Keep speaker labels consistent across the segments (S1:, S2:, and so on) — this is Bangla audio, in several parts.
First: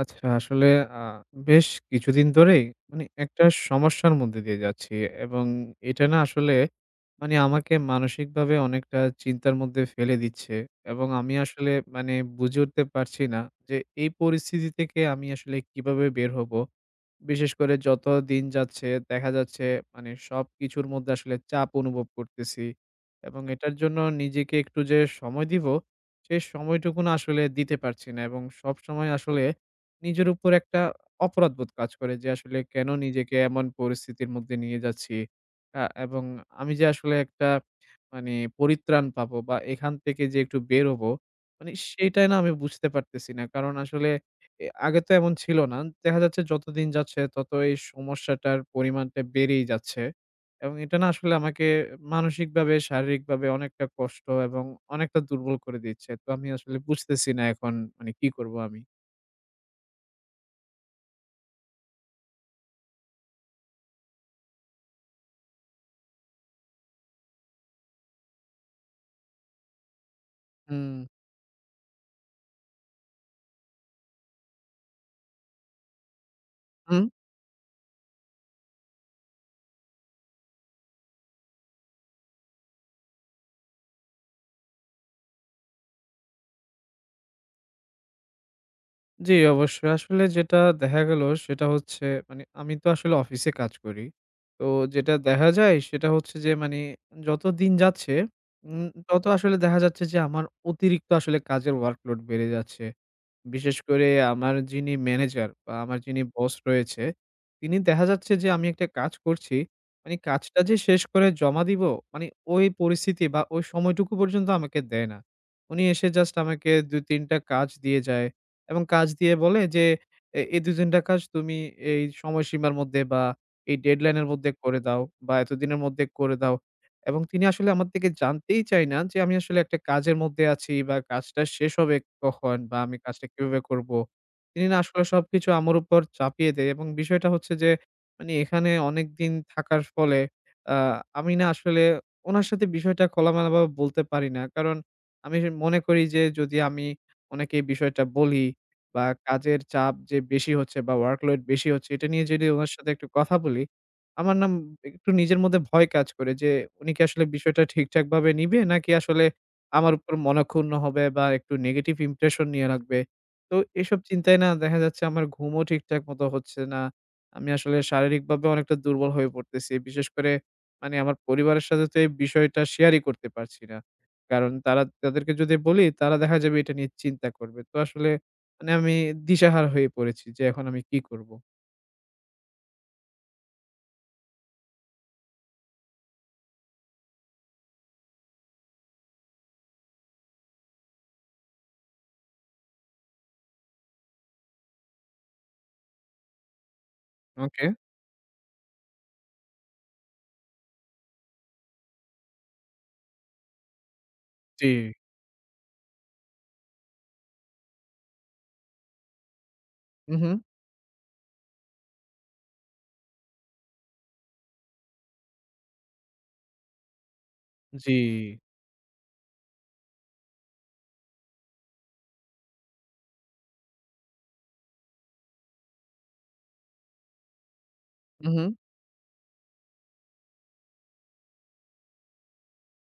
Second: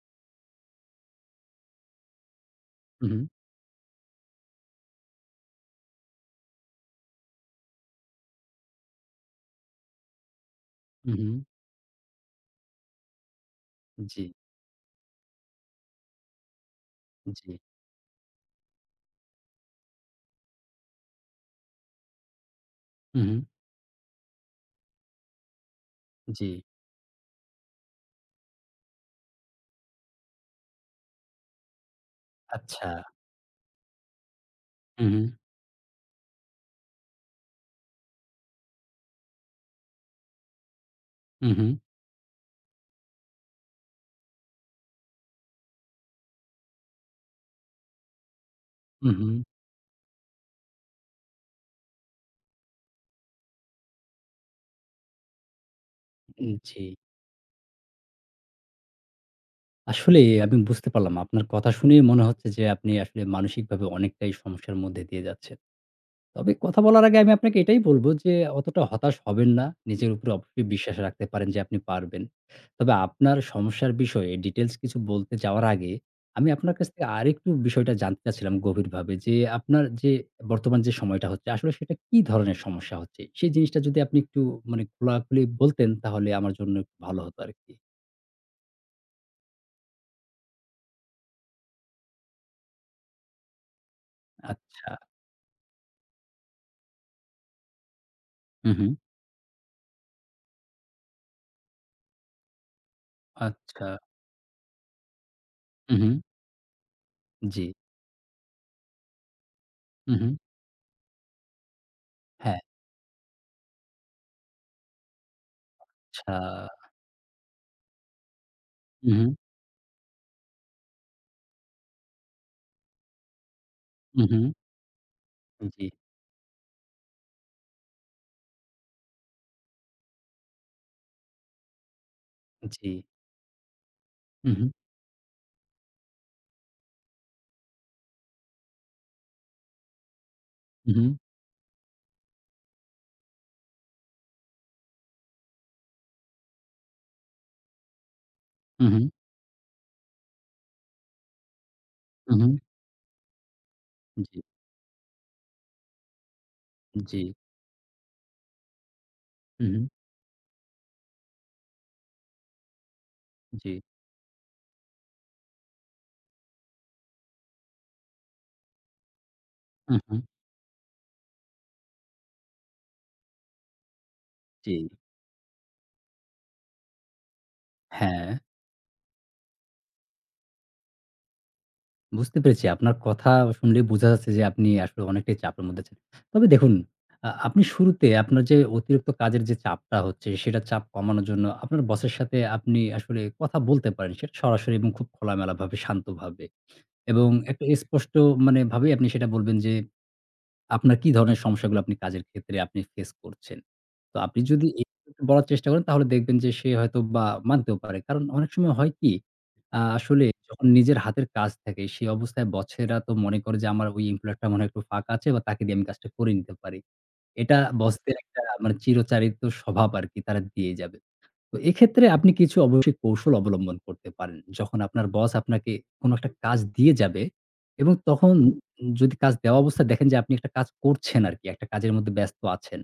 S1: আচ্ছা, আসলে আ বেশ কিছুদিন ধরেই মানে
S2: হুম,
S1: একটা সমস্যার মধ্যে দিয়ে যাচ্ছি এবং এটা না আসলে মানে আমাকে মানসিকভাবে অনেকটা চিন্তার মধ্যে ফেলে দিচ্ছে এবং
S2: হুম,
S1: আমি
S2: হুম,
S1: আসলে মানে বুঝে উঠতে পারছি না যে
S2: হুম,
S1: এই
S2: জি,
S1: পরিস্থিতি থেকে আমি আসলে কিভাবে বের হব। বিশেষ
S2: জি,
S1: করে যত দিন যাচ্ছে দেখা যাচ্ছে মানে সবকিছুর মধ্যে আসলে চাপ অনুভব করতেছি
S2: হুম, হুম,
S1: এবং এটার জন্য নিজেকে একটু যে সময় দিব সেই
S2: জি,
S1: সময়টুকু না আসলে দিতে পারছি না এবং সব সময় আসলে নিজের উপর একটা অপরাধবোধ কাজ করে যে আসলে কেন
S2: আচ্ছা,
S1: নিজেকে এমন পরিস্থিতির মধ্যে নিয়ে যাচ্ছি।
S2: হুম,
S1: এবং আমি যে আসলে একটা মানে পরিত্রাণ পাবো বা এখান থেকে যে একটু বের হবো
S2: হুম,
S1: মানে
S2: হুম,
S1: সেটাই না আমি বুঝতে পারতেছি না কারণ আসলে আগে তো এমন ছিল না। দেখা যাচ্ছে যতদিন যাচ্ছে তত এই সমস্যাটার
S2: হুম,
S1: পরিমাণটা
S2: হুম,
S1: বেড়েই যাচ্ছে। এবং এটা না আসলে আমাকে মানসিকভাবে, শারীরিকভাবে অনেকটা কষ্ট এবং অনেকটা দুর্বল করে দিচ্ছে। তো আমি
S2: হুম,
S1: আসলে
S2: জি।
S1: বুঝতেছি না এখন মানে কি করব আমি?
S2: আসলে আমি বুঝতে পারলাম। আপনার কথা শুনেই মনে হচ্ছে যে আপনি আসলে মানসিকভাবে অনেকটাই সমস্যার মধ্যে দিয়ে যাচ্ছেন। তবে কথা বলার আগে আমি আপনাকে এটাই বলব যে, অতটা হতাশ হবেন না। নিজের উপরে অবশ্যই বিশ্বাস
S1: হুম।
S2: রাখতে পারেন যে আপনি পারবেন। তবে আপনার সমস্যার বিষয়ে ডিটেইলস কিছু বলতে যাওয়ার আগে, আমি আপনার কাছ
S1: হুম,
S2: থেকে আরেকটু বিষয়টা জানতে চাচ্ছিলাম গভীরভাবে যে, আপনার যে বর্তমান যে সময়টা হচ্ছে, আসলে সেটা কি ধরনের সমস্যা হচ্ছে? সেই জিনিসটা যদি আপনি একটু মানে খোলাখুলি বলতেন, তাহলে আমার জন্য একটু ভালো হতো আরকি।
S1: জি অবশ্যই। আসলে যেটা দেখা গেল সেটা হচ্ছে মানে আমি তো আসলে অফিসে কাজ করি। তো
S2: আচ্ছা।
S1: যেটা দেখা যায় সেটা হচ্ছে যে মানে যতদিন যাচ্ছে
S2: হু, হু।
S1: তত আসলে দেখা যাচ্ছে যে আমার অতিরিক্ত আসলে কাজের ওয়ার্কলোড বেড়ে যাচ্ছে। বিশেষ
S2: আচ্ছা।
S1: করে আমার যিনি ম্যানেজার বা
S2: হু,
S1: আমার
S2: হু।
S1: যিনি বস রয়েছে,
S2: জি।
S1: তিনি দেখা যাচ্ছে যে আমি একটা কাজ করছি।
S2: হু,
S1: মানে
S2: হু।
S1: কাজটা যে শেষ করে জমা দিব, মানে
S2: হ্যাঁ।
S1: ওই পরিস্থিতি বা ওই সময়টুকু পর্যন্ত আমাকে দেয় না। উনি এসে জাস্ট আমাকে
S2: আচ্ছা।
S1: ২-৩ টা কাজ দিয়ে যায় এবং কাজ
S2: হু, হু।
S1: দিয়ে বলে যে, এই ২-৩ টা কাজ তুমি এই সময়সীমার মধ্যে বা এই ডেডলাইন
S2: হু,
S1: এর
S2: হু।
S1: মধ্যে করে দাও বা এতদিনের
S2: জি,
S1: মধ্যে করে দাও।" এবং তিনি আসলে আমার থেকে জানতেই চায় না যে আমি আসলে একটা কাজের মধ্যে আছি বা কাজটা শেষ হবে কখন বা
S2: জি।
S1: আমি কাজটা কিভাবে করব।
S2: হু, হু।
S1: তিনি না আসলে সবকিছু আমার উপর চাপিয়ে দেয় এবং বিষয়টা হচ্ছে যে মানে এখানে অনেকদিন থাকার ফলে আ
S2: উহু,
S1: আমি না আসলে উনার সাথে বিষয়টা খোলামেলাভাবে বলতে পারি না। কারণ আমি মনে করি যে যদি আমি উনাকে এই বিষয়টা বলি বা
S2: উহু,
S1: কাজের চাপ যে বেশি হচ্ছে বা ওয়ার্কলোড বেশি হচ্ছে এটা নিয়ে যদি
S2: উহু,
S1: উনার সাথে একটু কথা বলি, আমার
S2: জি,
S1: না একটু নিজের মধ্যে ভয় কাজ করে যে উনি কি
S2: জি,
S1: আসলে বিষয়টা ঠিকঠাকভাবে নিবে? নাকি আসলে
S2: উহু,
S1: আমার উপর মনঃক্ষুণ্ণ হবে বা একটু নেগেটিভ ইমপ্রেশন নিয়ে রাখবে। তো
S2: জি,
S1: এসব চিন্তায় না দেখা যাচ্ছে আমার ঘুমও ঠিকঠাক মতো হচ্ছে না। আমি আসলে শারীরিকভাবে অনেকটা দুর্বল হয়ে পড়তেছি। বিশেষ
S2: উহু,
S1: করে মানে আমার পরিবারের সাথে তো এই বিষয়টা শেয়ারই করতে পারছি না। কারণ
S2: জি।
S1: তারা, তাদেরকে যদি বলি তারা দেখা যাবে এটা নিয়ে চিন্তা করবে। তো আসলে
S2: হ্যাঁ,
S1: মানে আমি দিশাহারা হয়ে পড়েছি যে এখন আমি কি করব?
S2: বুঝতে পেরেছি। আপনার কথা শুনলেই বোঝা যাচ্ছে যে আপনি আসলে অনেকটাই চাপের মধ্যে আছেন। তবে দেখুন, আপনি শুরুতে আপনার যে অতিরিক্ত কাজের যে চাপটা হচ্ছে, সেটার চাপ কমানোর জন্য আপনার বসের সাথে আপনি আসলে কথা বলতে পারেন। সেটা সরাসরি এবং খুব খোলামেলাভাবে, শান্তভাবে এবং একটা
S1: ওকে।
S2: স্পষ্ট মানে ভাবেই আপনি সেটা বলবেন যে আপনার কি ধরনের সমস্যাগুলো আপনি কাজের ক্ষেত্রে আপনি ফেস করছেন? তো আপনি যদি
S1: জি।
S2: এভাবে একটু বলার চেষ্টা করেন তাহলে দেখবেন যে সে হয়তোবা মানতেও পারে। কারণ অনেক সময় হয় কি
S1: হু,
S2: আসলে
S1: হু।
S2: যখন নিজের হাতের কাজ থাকে সেই অবস্থায় বছেরা তো মনে করে যে আমার ওই এমপ্লয়ারটা মনে হয় একটু ফাঁকা আছে বা তাকে দিয়ে আমি কাজটা করে নিতে পারি। এটা
S1: জি।
S2: বসদের একটা মানে চিরচারিত স্বভাব আরকি তারা দিয়ে যাবে। তো এক্ষেত্রে আপনি কিছু অবশ্যই কৌশল অবলম্বন করতে পারেন। যখন আপনার বস আপনাকে কোনো একটা কাজ দিয়ে যাবে এবং
S1: হু,
S2: তখন
S1: হু।
S2: যদি কাজ দেওয়া অবস্থায় দেখেন যে আপনি একটা কাজ করছেন আরকি, একটা কাজের মধ্যে ব্যস্ত আছেন।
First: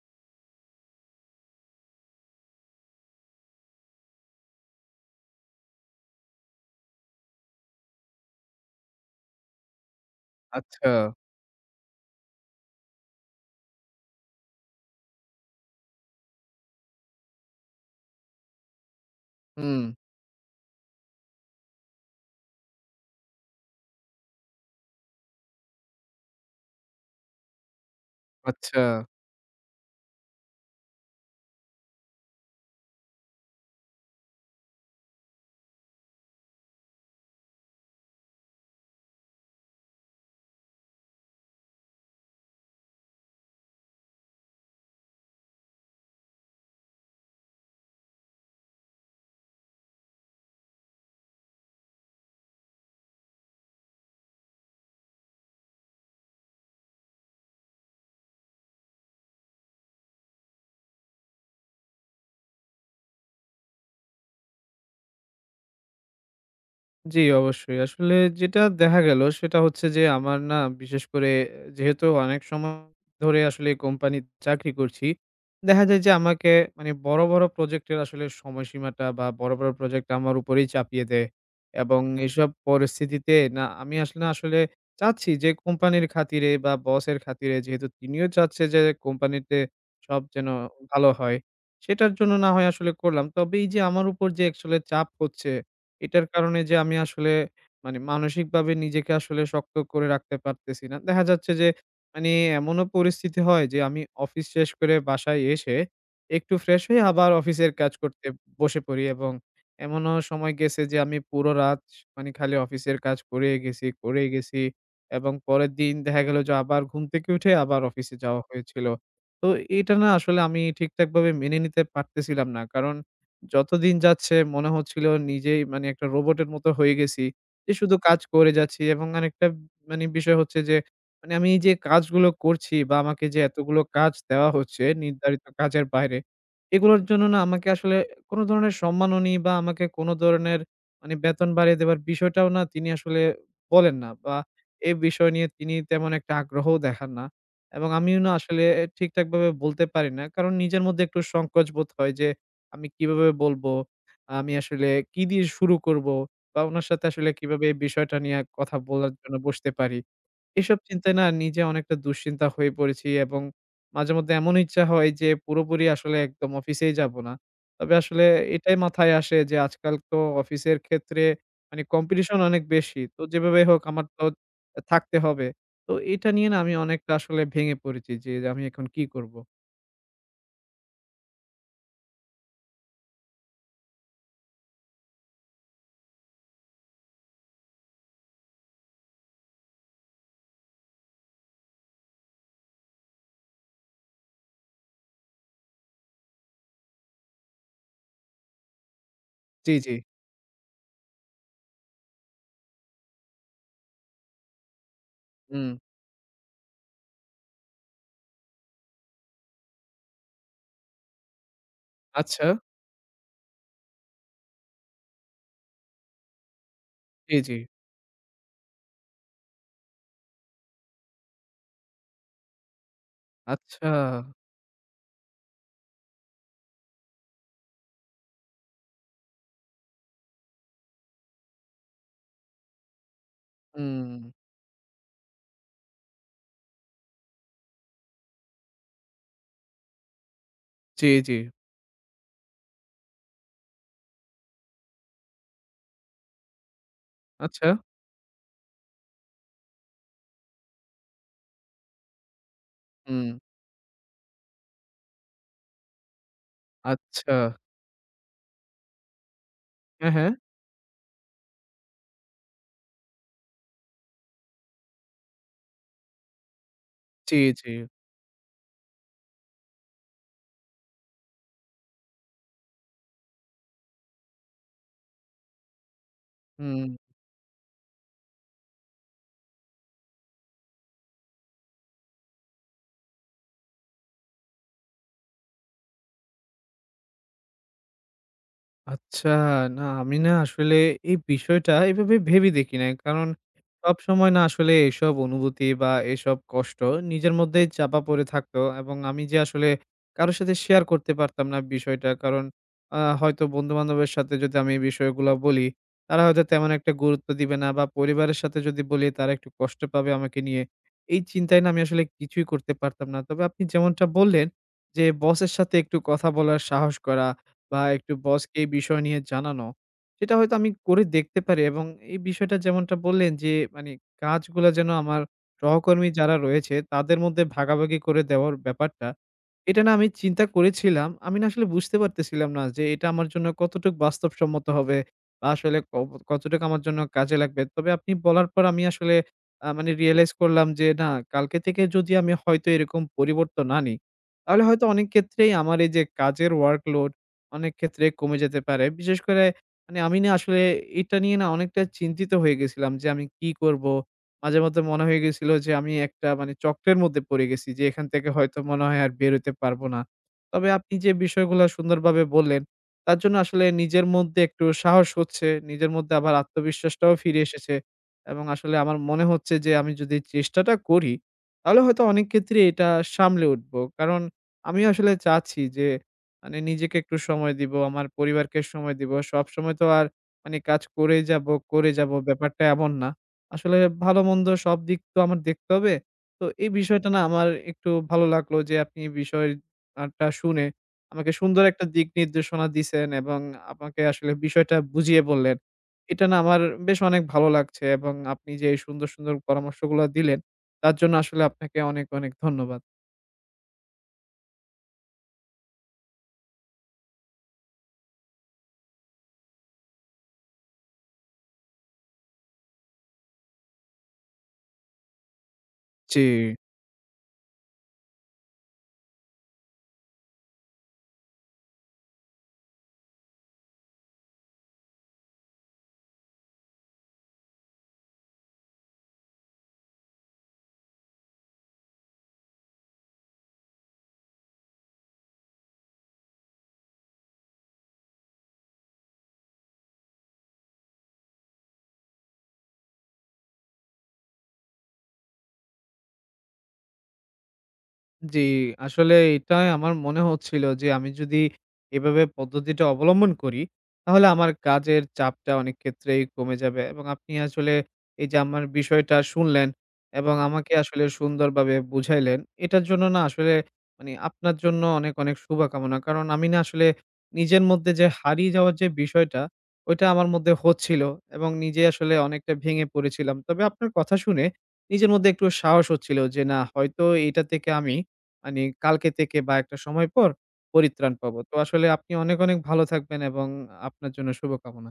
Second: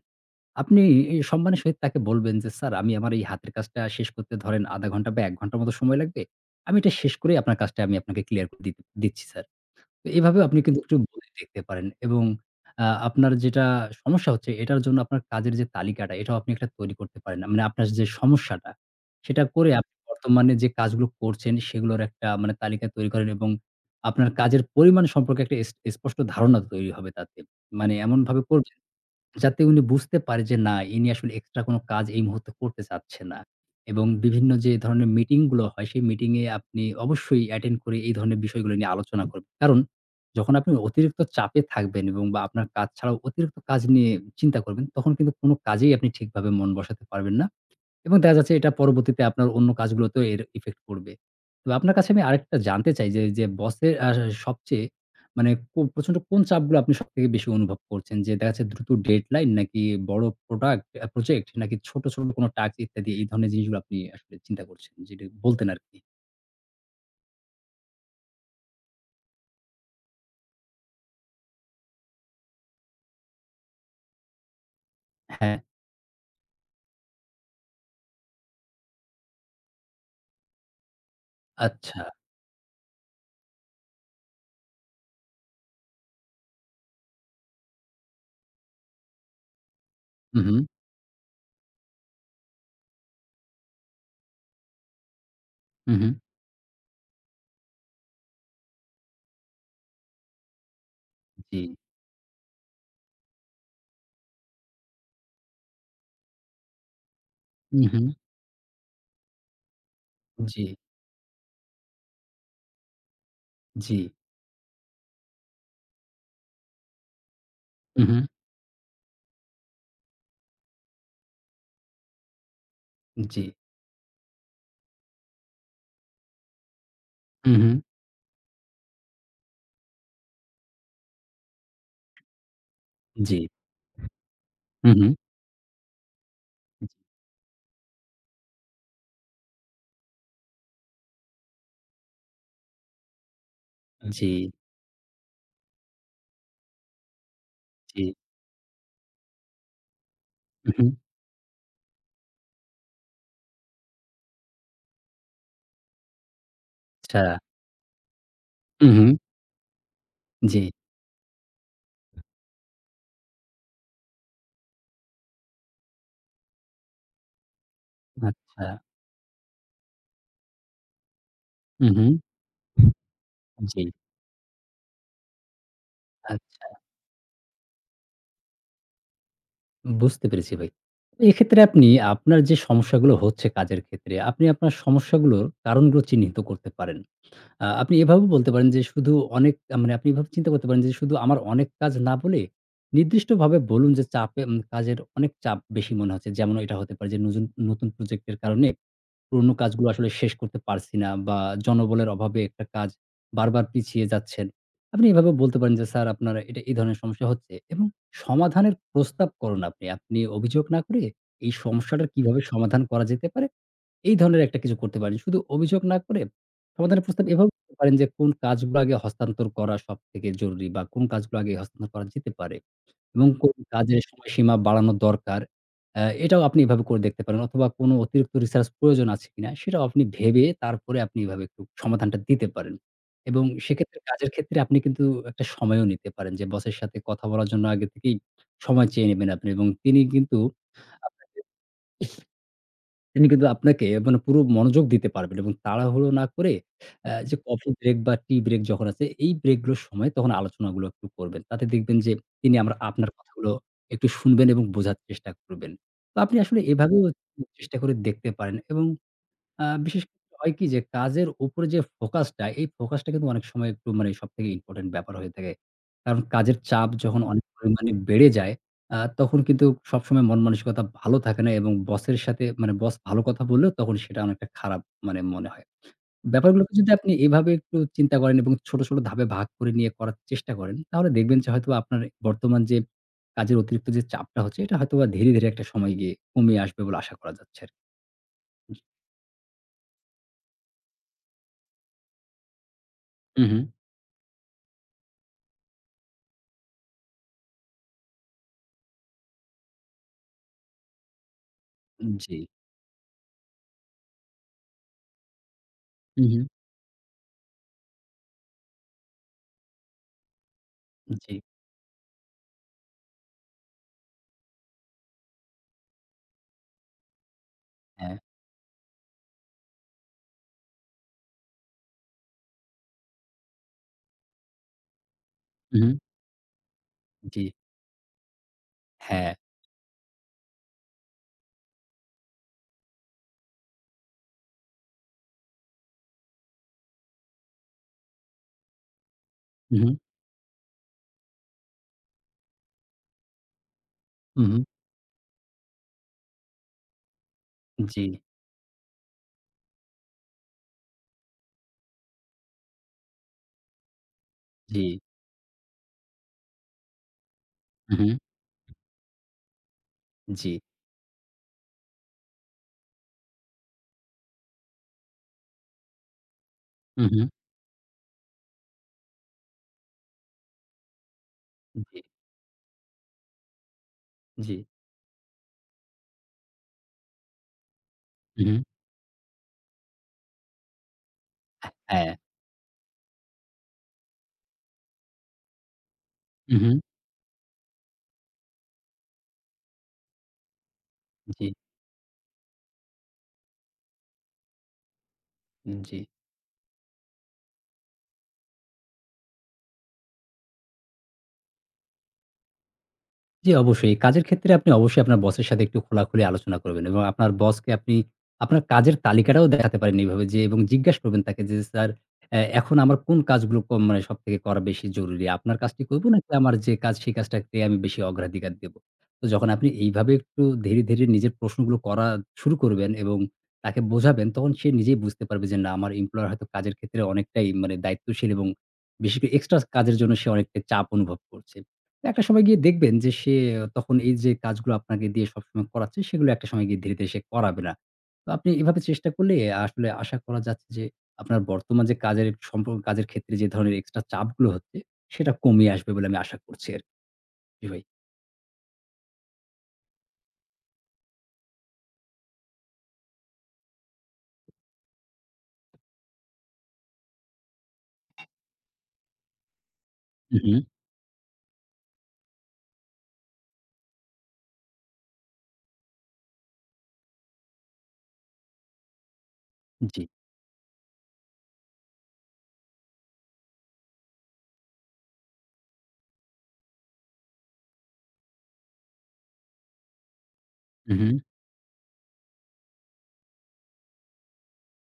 S2: আপনি সম্মানের সহিত তাকে বলবেন যে, "স্যার আমি আমার এই হাতের কাজটা শেষ করতে ধরেন ০.৫ ঘন্টা বা ১ ঘন্টার মতো সময় লাগবে। আমি এটা শেষ করেই আপনার কাজটা আমি আপনাকে ক্লিয়ার করে দিতে দিচ্ছি স্যার।" তো এভাবেও আপনি কিন্তু
S1: আচ্ছা।
S2: একটু বলে দেখতে পারেন এবং আপনার যেটা সমস্যা হচ্ছে এটার জন্য আপনার কাজের যে তালিকাটা এটাও আপনি একটা তৈরি করতে পারেন। মানে আপনার যে সমস্যাটা সেটা করে
S1: হুম।
S2: আপনি বর্তমানে যে কাজগুলো করছেন সেগুলোর একটা মানে তালিকা তৈরি করেন এবং আপনার কাজের পরিমাণ সম্পর্কে একটা স্পষ্ট ধারণা তৈরি হবে তাতে। মানে এমনভাবে করবেন
S1: আচ্ছা।
S2: যাতে উনি বুঝতে পারে যে না, ইনি আসলে এক্সট্রা কোনো কাজ এই মুহূর্তে করতে চাচ্ছে না। এবং বিভিন্ন যে ধরনের মিটিং গুলো হয়, সেই মিটিং এ আপনি অবশ্যই অ্যাটেন্ড করে এই ধরনের বিষয়গুলো নিয়ে আলোচনা করবেন। কারণ যখন আপনি অতিরিক্ত চাপে থাকবেন এবং বা আপনার কাজ ছাড়াও অতিরিক্ত কাজ নিয়ে চিন্তা করবেন, তখন কিন্তু কোনো কাজেই আপনি ঠিকভাবে মন বসাতে পারবেন না। এবং দেখা যাচ্ছে এটা পরবর্তীতে আপনার অন্য কাজগুলোতেও এর ইফেক্ট পড়বে। তো আপনার কাছে আমি আরেকটা জানতে চাই যে, যে বসের সবচেয়ে মানে প্রচন্ড কোন চাপগুলো আপনি সবথেকে বেশি অনুভব করছেন? যে দেখা যাচ্ছে দ্রুত ডেডলাইন নাকি বড় প্রোডাক্ট আ প্রজেক্ট নাকি ছোট, ছোট কোনো টাস্ক ইত্যাদি এই ধরনের জিনিসগুলো আপনি আসলে চিন্তা করছেন? যেটা বলতেন আরকি।
S1: জি, অবশ্যই। আসলে যেটা দেখা গেল সেটা হচ্ছে যে আমার না, বিশেষ করে যেহেতু অনেক সময় ধরে আসলে কোম্পানির চাকরি করছি।
S2: হ্যাঁ,
S1: দেখা যায় যে আমাকে মানে বড়, বড় প্রজেক্টের আসলে সময়সীমাটা বা বড়, বড় প্রজেক্ট আমার উপরেই চাপিয়ে দেয়। এবং
S2: আচ্ছা।
S1: এসব পরিস্থিতিতে না আমি আসলে আসলে চাচ্ছি যে কোম্পানির খাতিরে বা বসের খাতিরে, যেহেতু তিনিও চাচ্ছে যে কোম্পানিতে সব
S2: হু,
S1: যেন
S2: হু,
S1: ভালো হয়। সেটার জন্য না হয় আসলে করলাম। তবে এই যে আমার উপর যে আসলে চাপ হচ্ছে
S2: হু, হু।
S1: এটার কারণে যে আমি আসলে মানে মানসিকভাবে নিজেকে আসলে শক্ত করে রাখতে পারতেছি না। দেখা যাচ্ছে
S2: জি।
S1: যে মানে এমনও পরিস্থিতি হয় যে আমি অফিস শেষ করে বাসায় এসে একটু ফ্রেশ হয়ে আবার অফিসের
S2: হু,
S1: কাজ
S2: হু।
S1: করতে বসে পড়ি এবং এমনও সময়
S2: জি,
S1: গেছে যে আমি পুরো রাত মানে খালি অফিসের কাজ করে গেছি,
S2: জি।
S1: করে গেছি এবং পরের দিন দেখা গেল যে আবার ঘুম থেকে উঠে আবার
S2: হু,
S1: অফিসে
S2: হু।
S1: যাওয়া হয়েছিল। তো এটা না আসলে আমি ঠিকঠাকভাবে মেনে নিতে পারতেছিলাম না। কারণ
S2: জি।
S1: যতদিন যাচ্ছে মনে হচ্ছিল নিজেই মানে একটা রোবটের মতো হয়ে গেছি।
S2: হু, হু।
S1: যে শুধু কাজ করে যাচ্ছি এবং আরেকটা মানে বিষয় হচ্ছে যে মানে আমি এই যে কাজগুলো করছি বা আমাকে
S2: জি।
S1: যে এতগুলো কাজ দেওয়া হচ্ছে
S2: হু, হু।
S1: নির্ধারিত কাজের বাইরে, এগুলোর জন্য না আমাকে আসলে কোনো ধরনের সম্মাননী বা আমাকে কোনো ধরনের মানে বেতন বাড়িয়ে দেওয়ার বিষয়টাও না তিনি আসলে বলেন না
S2: জি,
S1: বা এ বিষয় নিয়ে তিনি তেমন একটা আগ্রহও দেখান না। এবং
S2: জি।
S1: আমিও না আসলে ঠিকঠাকভাবে বলতে পারি না। কারণ
S2: হু,
S1: নিজের
S2: হু।
S1: মধ্যে একটু সংকোচ বোধ হয় যে আমি কিভাবে বলবো? আমি আসলে কি দিয়ে শুরু করবো? বা উনার সাথে
S2: আচ্ছা।
S1: আসলে কিভাবে এই বিষয়টা নিয়ে কথা
S2: হু, হু।
S1: বলার জন্য বসতে পারি?
S2: জি।
S1: এসব চিন্তায় না নিজে অনেকটা দুশ্চিন্তা হয়ে পড়েছি এবং মাঝেমধ্যে এমন ইচ্ছা হয় যে পুরোপুরি আসলে একদম অফিসেই যাবো না। তবে আসলে
S2: আচ্ছা।
S1: এটাই মাথায় আসে যে আজকাল তো অফিসের ক্ষেত্রে মানে
S2: হু, হু।
S1: কম্পিটিশন অনেক বেশি। তো যেভাবে হোক
S2: জি,
S1: আমার তো থাকতে হবে। তো এটা নিয়ে না
S2: আচ্ছা।
S1: আমি অনেকটা আসলে ভেঙে পড়েছি যে আমি এখন কি করব?
S2: বুঝতে পেরেছি ভাই। তো এক্ষেত্রে আপনি আপনার যে সমস্যাগুলো হচ্ছে কাজের ক্ষেত্রে, আপনি আপনার সমস্যাগুলোর কারণগুলো চিহ্নিত করতে পারেন। আপনি এভাবেও বলতে পারেন যে শুধু অনেক মানে আপনি এভাবে চিন্তা করতে পারেন যে শুধু আমার অনেক কাজ না বলে নির্দিষ্টভাবে বলুন যে চাপে কাজের অনেক চাপ বেশি মনে হচ্ছে। যেমন এটা হতে পারে যে নতুন প্রজেক্ট এর কারণে পুরনো
S1: জি,
S2: কাজগুলো
S1: জি।
S2: আসলে শেষ করতে পারছি না বা জনবলের অভাবে একটা কাজ বারবার পিছিয়ে যাচ্ছেন। আপনি এভাবে বলতে
S1: হুম।
S2: পারেন যে, "স্যার আপনার এটা এই ধরনের সমস্যা হচ্ছে" এবং সমাধানের প্রস্তাব করুন আপনি। আপনি অভিযোগ না করে এই সমস্যাটার কিভাবে
S1: আচ্ছা।
S2: সমাধান করা যেতে পারে, এই ধরনের একটা কিছু করতে পারেন। শুধু অভিযোগ না করে সমাধানের প্রস্তাব
S1: জি,
S2: এভাবে
S1: জি।
S2: করতে পারেন যে, কোন কাজগুলো আগে হস্তান্তর করা সবথেকে জরুরি বা কোন কাজগুলো আগে হস্তান্তর করা যেতে পারে। এবং কোন
S1: আচ্ছা।
S2: কাজের সময়সীমা বাড়ানো দরকার, এটাও আপনি এভাবে করে দেখতে পারেন অথবা কোন অতিরিক্ত রিসার্চ প্রয়োজন আছে কিনা সেটাও আপনি ভেবে তারপরে আপনি এভাবে একটু সমাধানটা দিতে পারেন। এবং সেক্ষেত্রে
S1: হুম।
S2: কাজের ক্ষেত্রে আপনি কিন্তু একটা সময়ও নিতে পারেন যে বসের সাথে কথা বলার জন্য আগে থেকেই সময় চেয়ে নেবেন আপনি এবং
S1: জি, জি।
S2: আপনাকে তিনি কিন্তু আপনাকে মানে পুরো মনোযোগ দিতে পারবেন এবং তাড়াহুড়ো না করে যে
S1: আচ্ছা।
S2: কফি ব্রেক বা টি ব্রেক যখন আছে, এই ব্রেক গুলোর সময় তখন আলোচনাগুলো একটু করবেন। তাতে দেখবেন যে তিনি আমরা আপনার
S1: হুম।
S2: কথাগুলো একটু শুনবেন এবং বোঝার চেষ্টা করবেন। তো আপনি আসলে এভাবেও
S1: আচ্ছা।
S2: চেষ্টা করে দেখতে পারেন এবং বিশেষ
S1: হ্যাঁ, হ্যাঁ।
S2: ক্ষেত্রে হয় কি যে কাজের উপরে যে ফোকাসটা, এই ফোকাসটা কিন্তু অনেক সময় একটু মানে সবথেকে ইম্পোর্টেন্ট ব্যাপার হয়ে থাকে। কারণ কাজের চাপ যখন
S1: জি,
S2: অনেক
S1: জি।
S2: পরিমাণে বেড়ে যায়, তখন কিন্তু সবসময় মন মানসিকতা ভালো থাকে না এবং বসের সাথে মানে বস ভালো কথা বললেও তখন সেটা অনেকটা খারাপ মানে মনে হয়। ব্যাপারগুলোকে
S1: হুম।
S2: যদি আপনি এভাবে একটু চিন্তা করেন এবং ছোট, ছোট ধাপে ভাগ করে নিয়ে করার চেষ্টা করেন, তাহলে দেখবেন যে হয়তোবা আপনার বর্তমান যে কাজের অতিরিক্ত যে চাপটা হচ্ছে, এটা হয়তোবা ধীরে, ধীরে একটা সময় গিয়ে কমিয়ে আসবে বলে আশা করা যাচ্ছে আরকি। জি।
S1: আচ্ছা, না আমি না আসলে এই বিষয়টা এভাবে ভেবে দেখি নাই। কারণ
S2: হু, হু।
S1: সবসময় না আসলে এসব অনুভূতি বা এসব কষ্ট নিজের মধ্যেই চাপা পড়ে থাকতো এবং আমি যে আসলে কারো সাথে শেয়ার করতে পারতাম না বিষয়টা।
S2: জি।
S1: কারণ হয়তো বন্ধু-বান্ধবের সাথে যদি আমি এই বিষয়গুলা বলি, তারা
S2: হুম,
S1: হয়তো
S2: হুম।
S1: তেমন একটা গুরুত্ব দিবে না বা পরিবারের সাথে যদি বলি তারা একটু কষ্ট পাবে আমাকে নিয়ে। এই
S2: জি,
S1: চিন্তায় না আমি আসলে কিছুই করতে পারতাম না। তবে আপনি যেমনটা বললেন যে বসের সাথে একটু কথা বলার সাহস করা বা একটু
S2: হ্যাঁ।
S1: বসকে এই বিষয় নিয়ে জানানো, সেটা হয়তো আমি করে দেখতে পারি এবং এই বিষয়টা যেমনটা বললেন যে মানে কাজগুলা যেন আমার
S2: হুম, হুম।
S1: সহকর্মী যারা রয়েছে তাদের মধ্যে
S2: জি,
S1: ভাগাভাগি করে দেওয়ার ব্যাপারটা।
S2: হ্যাঁ।
S1: এটা না আমি চিন্তা করেছিলাম। আমি না আসলে বুঝতে পারতেছিলাম না যে এটা আমার জন্য কতটুক বাস্তবসম্মত হবে বা আসলে কতটুক আমার জন্য কাজে লাগবে। তবে আপনি বলার পর আমি আসলে
S2: হুম,
S1: মানে
S2: হুম।
S1: রিয়ালাইজ করলাম যে না, কালকে থেকে যদি আমি হয়তো এরকম পরিবর্তন আনি,
S2: হুম,
S1: তাহলে
S2: হুম।
S1: হয়তো অনেক ক্ষেত্রেই আমার এই যে কাজের ওয়ার্কলোড অনেক ক্ষেত্রে
S2: জি,
S1: কমে যেতে পারে। বিশেষ করে মানে আমি না আসলে এটা নিয়ে না অনেকটা চিন্তিত হয়ে গেছিলাম যে আমি কি করব? মাঝেমধ্যে
S2: জি,
S1: মনে হয়ে গেছিল যে আমি একটা মানে চক্রের মধ্যে পড়ে গেছি যে
S2: হুম,
S1: এখান
S2: হুম।
S1: থেকে হয়তো মনে হয় আর বের হইতে পারবো না।
S2: জি,
S1: তবে আপনি যে বিষয়গুলা সুন্দরভাবে বললেন, তার জন্য আসলে নিজের মধ্যে একটু সাহস হচ্ছে। নিজের মধ্যে আবার
S2: হুম,
S1: আত্মবিশ্বাসটাও
S2: হুম।
S1: ফিরে এসেছে। এবং আসলে আমার মনে হচ্ছে যে আমি যদি চেষ্টাটা করি তাহলে
S2: জি,
S1: হয়তো অনেক ক্ষেত্রে এটা সামলে উঠবো। কারণ
S2: জি,
S1: আমি আসলে চাচ্ছি যে মানে নিজেকে একটু সময় দিব, আমার
S2: হুম,
S1: পরিবারকে
S2: হুম।
S1: সময় দিব। সবসময় তো আর মানে কাজ করেই যাবো, করে
S2: হ্যাঁ।
S1: যাবো, ব্যাপারটা এমন না। আসলে ভালো-মন্দ সব দিক তো আমার দেখতে হবে। তো
S2: হুম,
S1: এই
S2: হুম।
S1: বিষয়টা না আমার একটু ভালো লাগলো যে আপনি এই বিষয় আটা শুনে আমাকে
S2: জি,
S1: সুন্দর একটা দিক নির্দেশনা দিছেন এবং আমাকে আসলে বিষয়টা বুঝিয়ে বললেন।
S2: জি।
S1: এটা না আমার বেশ অনেক ভালো লাগছে এবং আপনি যে এই সুন্দর, সুন্দর পরামর্শগুলা দিলেন তার জন্য আসলে আপনাকে অনেক, অনেক ধন্যবাদ।
S2: জি, অবশ্যই। কাজের ক্ষেত্রে আপনি অবশ্যই আপনার বসের সাথে একটু খোলাখুলি আলোচনা করবেন এবং আপনার বসকে আপনি আপনার কাজের তালিকাটাও দেখাতে পারেন এইভাবে যে এবং জিজ্ঞাসা করবেন তাকে যে, "স্যার এখন আমার কোন কাজগুলো কম মানে সবথেকে করা বেশি জরুরি? আপনার কাজটি করব
S1: জি।
S2: নাকি আমার যে কাজ সেই কাজটাকে আমি বেশি অগ্রাধিকার দেব?" তো যখন আপনি এইভাবে একটু ধীরে, ধীরে নিজের প্রশ্নগুলো করা শুরু করবেন এবং তাকে বোঝাবেন তখন সে নিজেই বুঝতে পারবে যে না আমার এমপ্লয়ার হয়তো কাজের ক্ষেত্রে অনেকটাই মানে দায়িত্বশীল এবং বেশি করে এক্সট্রা কাজের জন্য সে অনেকটাই চাপ অনুভব করছে। একটা সময় গিয়ে দেখবেন যে সে তখন এই যে কাজগুলো আপনাকে দিয়ে সবসময় করাচ্ছে, সেগুলো একটা সময় গিয়ে ধীরে, ধীরে সে করাবে না। তো আপনি এভাবে চেষ্টা করলে আসলে আশা করা যাচ্ছে যে আপনার বর্তমান যে কাজের ক্ষেত্রে যে ধরনের এক্সট্রা চাপগুলো হচ্ছে, সেটা কমে আসবে বলে আমি আশা করছি আরকি। জি ভাই।
S1: জি, আসলে এটাই আমার মনে হচ্ছিল যে আমি যদি এভাবে পদ্ধতিটা অবলম্বন করি, তাহলে আমার কাজের চাপটা অনেক ক্ষেত্রেই কমে যাবে এবং আপনি আসলে এই যে আমার বিষয়টা শুনলেন এবং
S2: হু, হু।
S1: আমাকে আসলে সুন্দরভাবে বুঝাইলেন, এটার জন্য না আসলে মানে আপনার জন্য অনেক, অনেক শুভকামনা। কারণ আমি না আসলে নিজের মধ্যে যে হারিয়ে যাওয়ার যে বিষয়টা,
S2: জি।
S1: ওইটা আমার মধ্যে হচ্ছিল এবং নিজে আসলে অনেকটা ভেঙে পড়েছিলাম। তবে আপনার কথা শুনে নিজের মধ্যে একটু সাহস হচ্ছিল যে না, হয়তো এইটা থেকে আমি মানি কালকে থেকে বা একটা সময় পর
S2: হু, হু।
S1: পরিত্রাণ পাবো। তো আসলে আপনি অনেক, অনেক ভালো থাকবেন এবং আপনার জন্য শুভকামনা।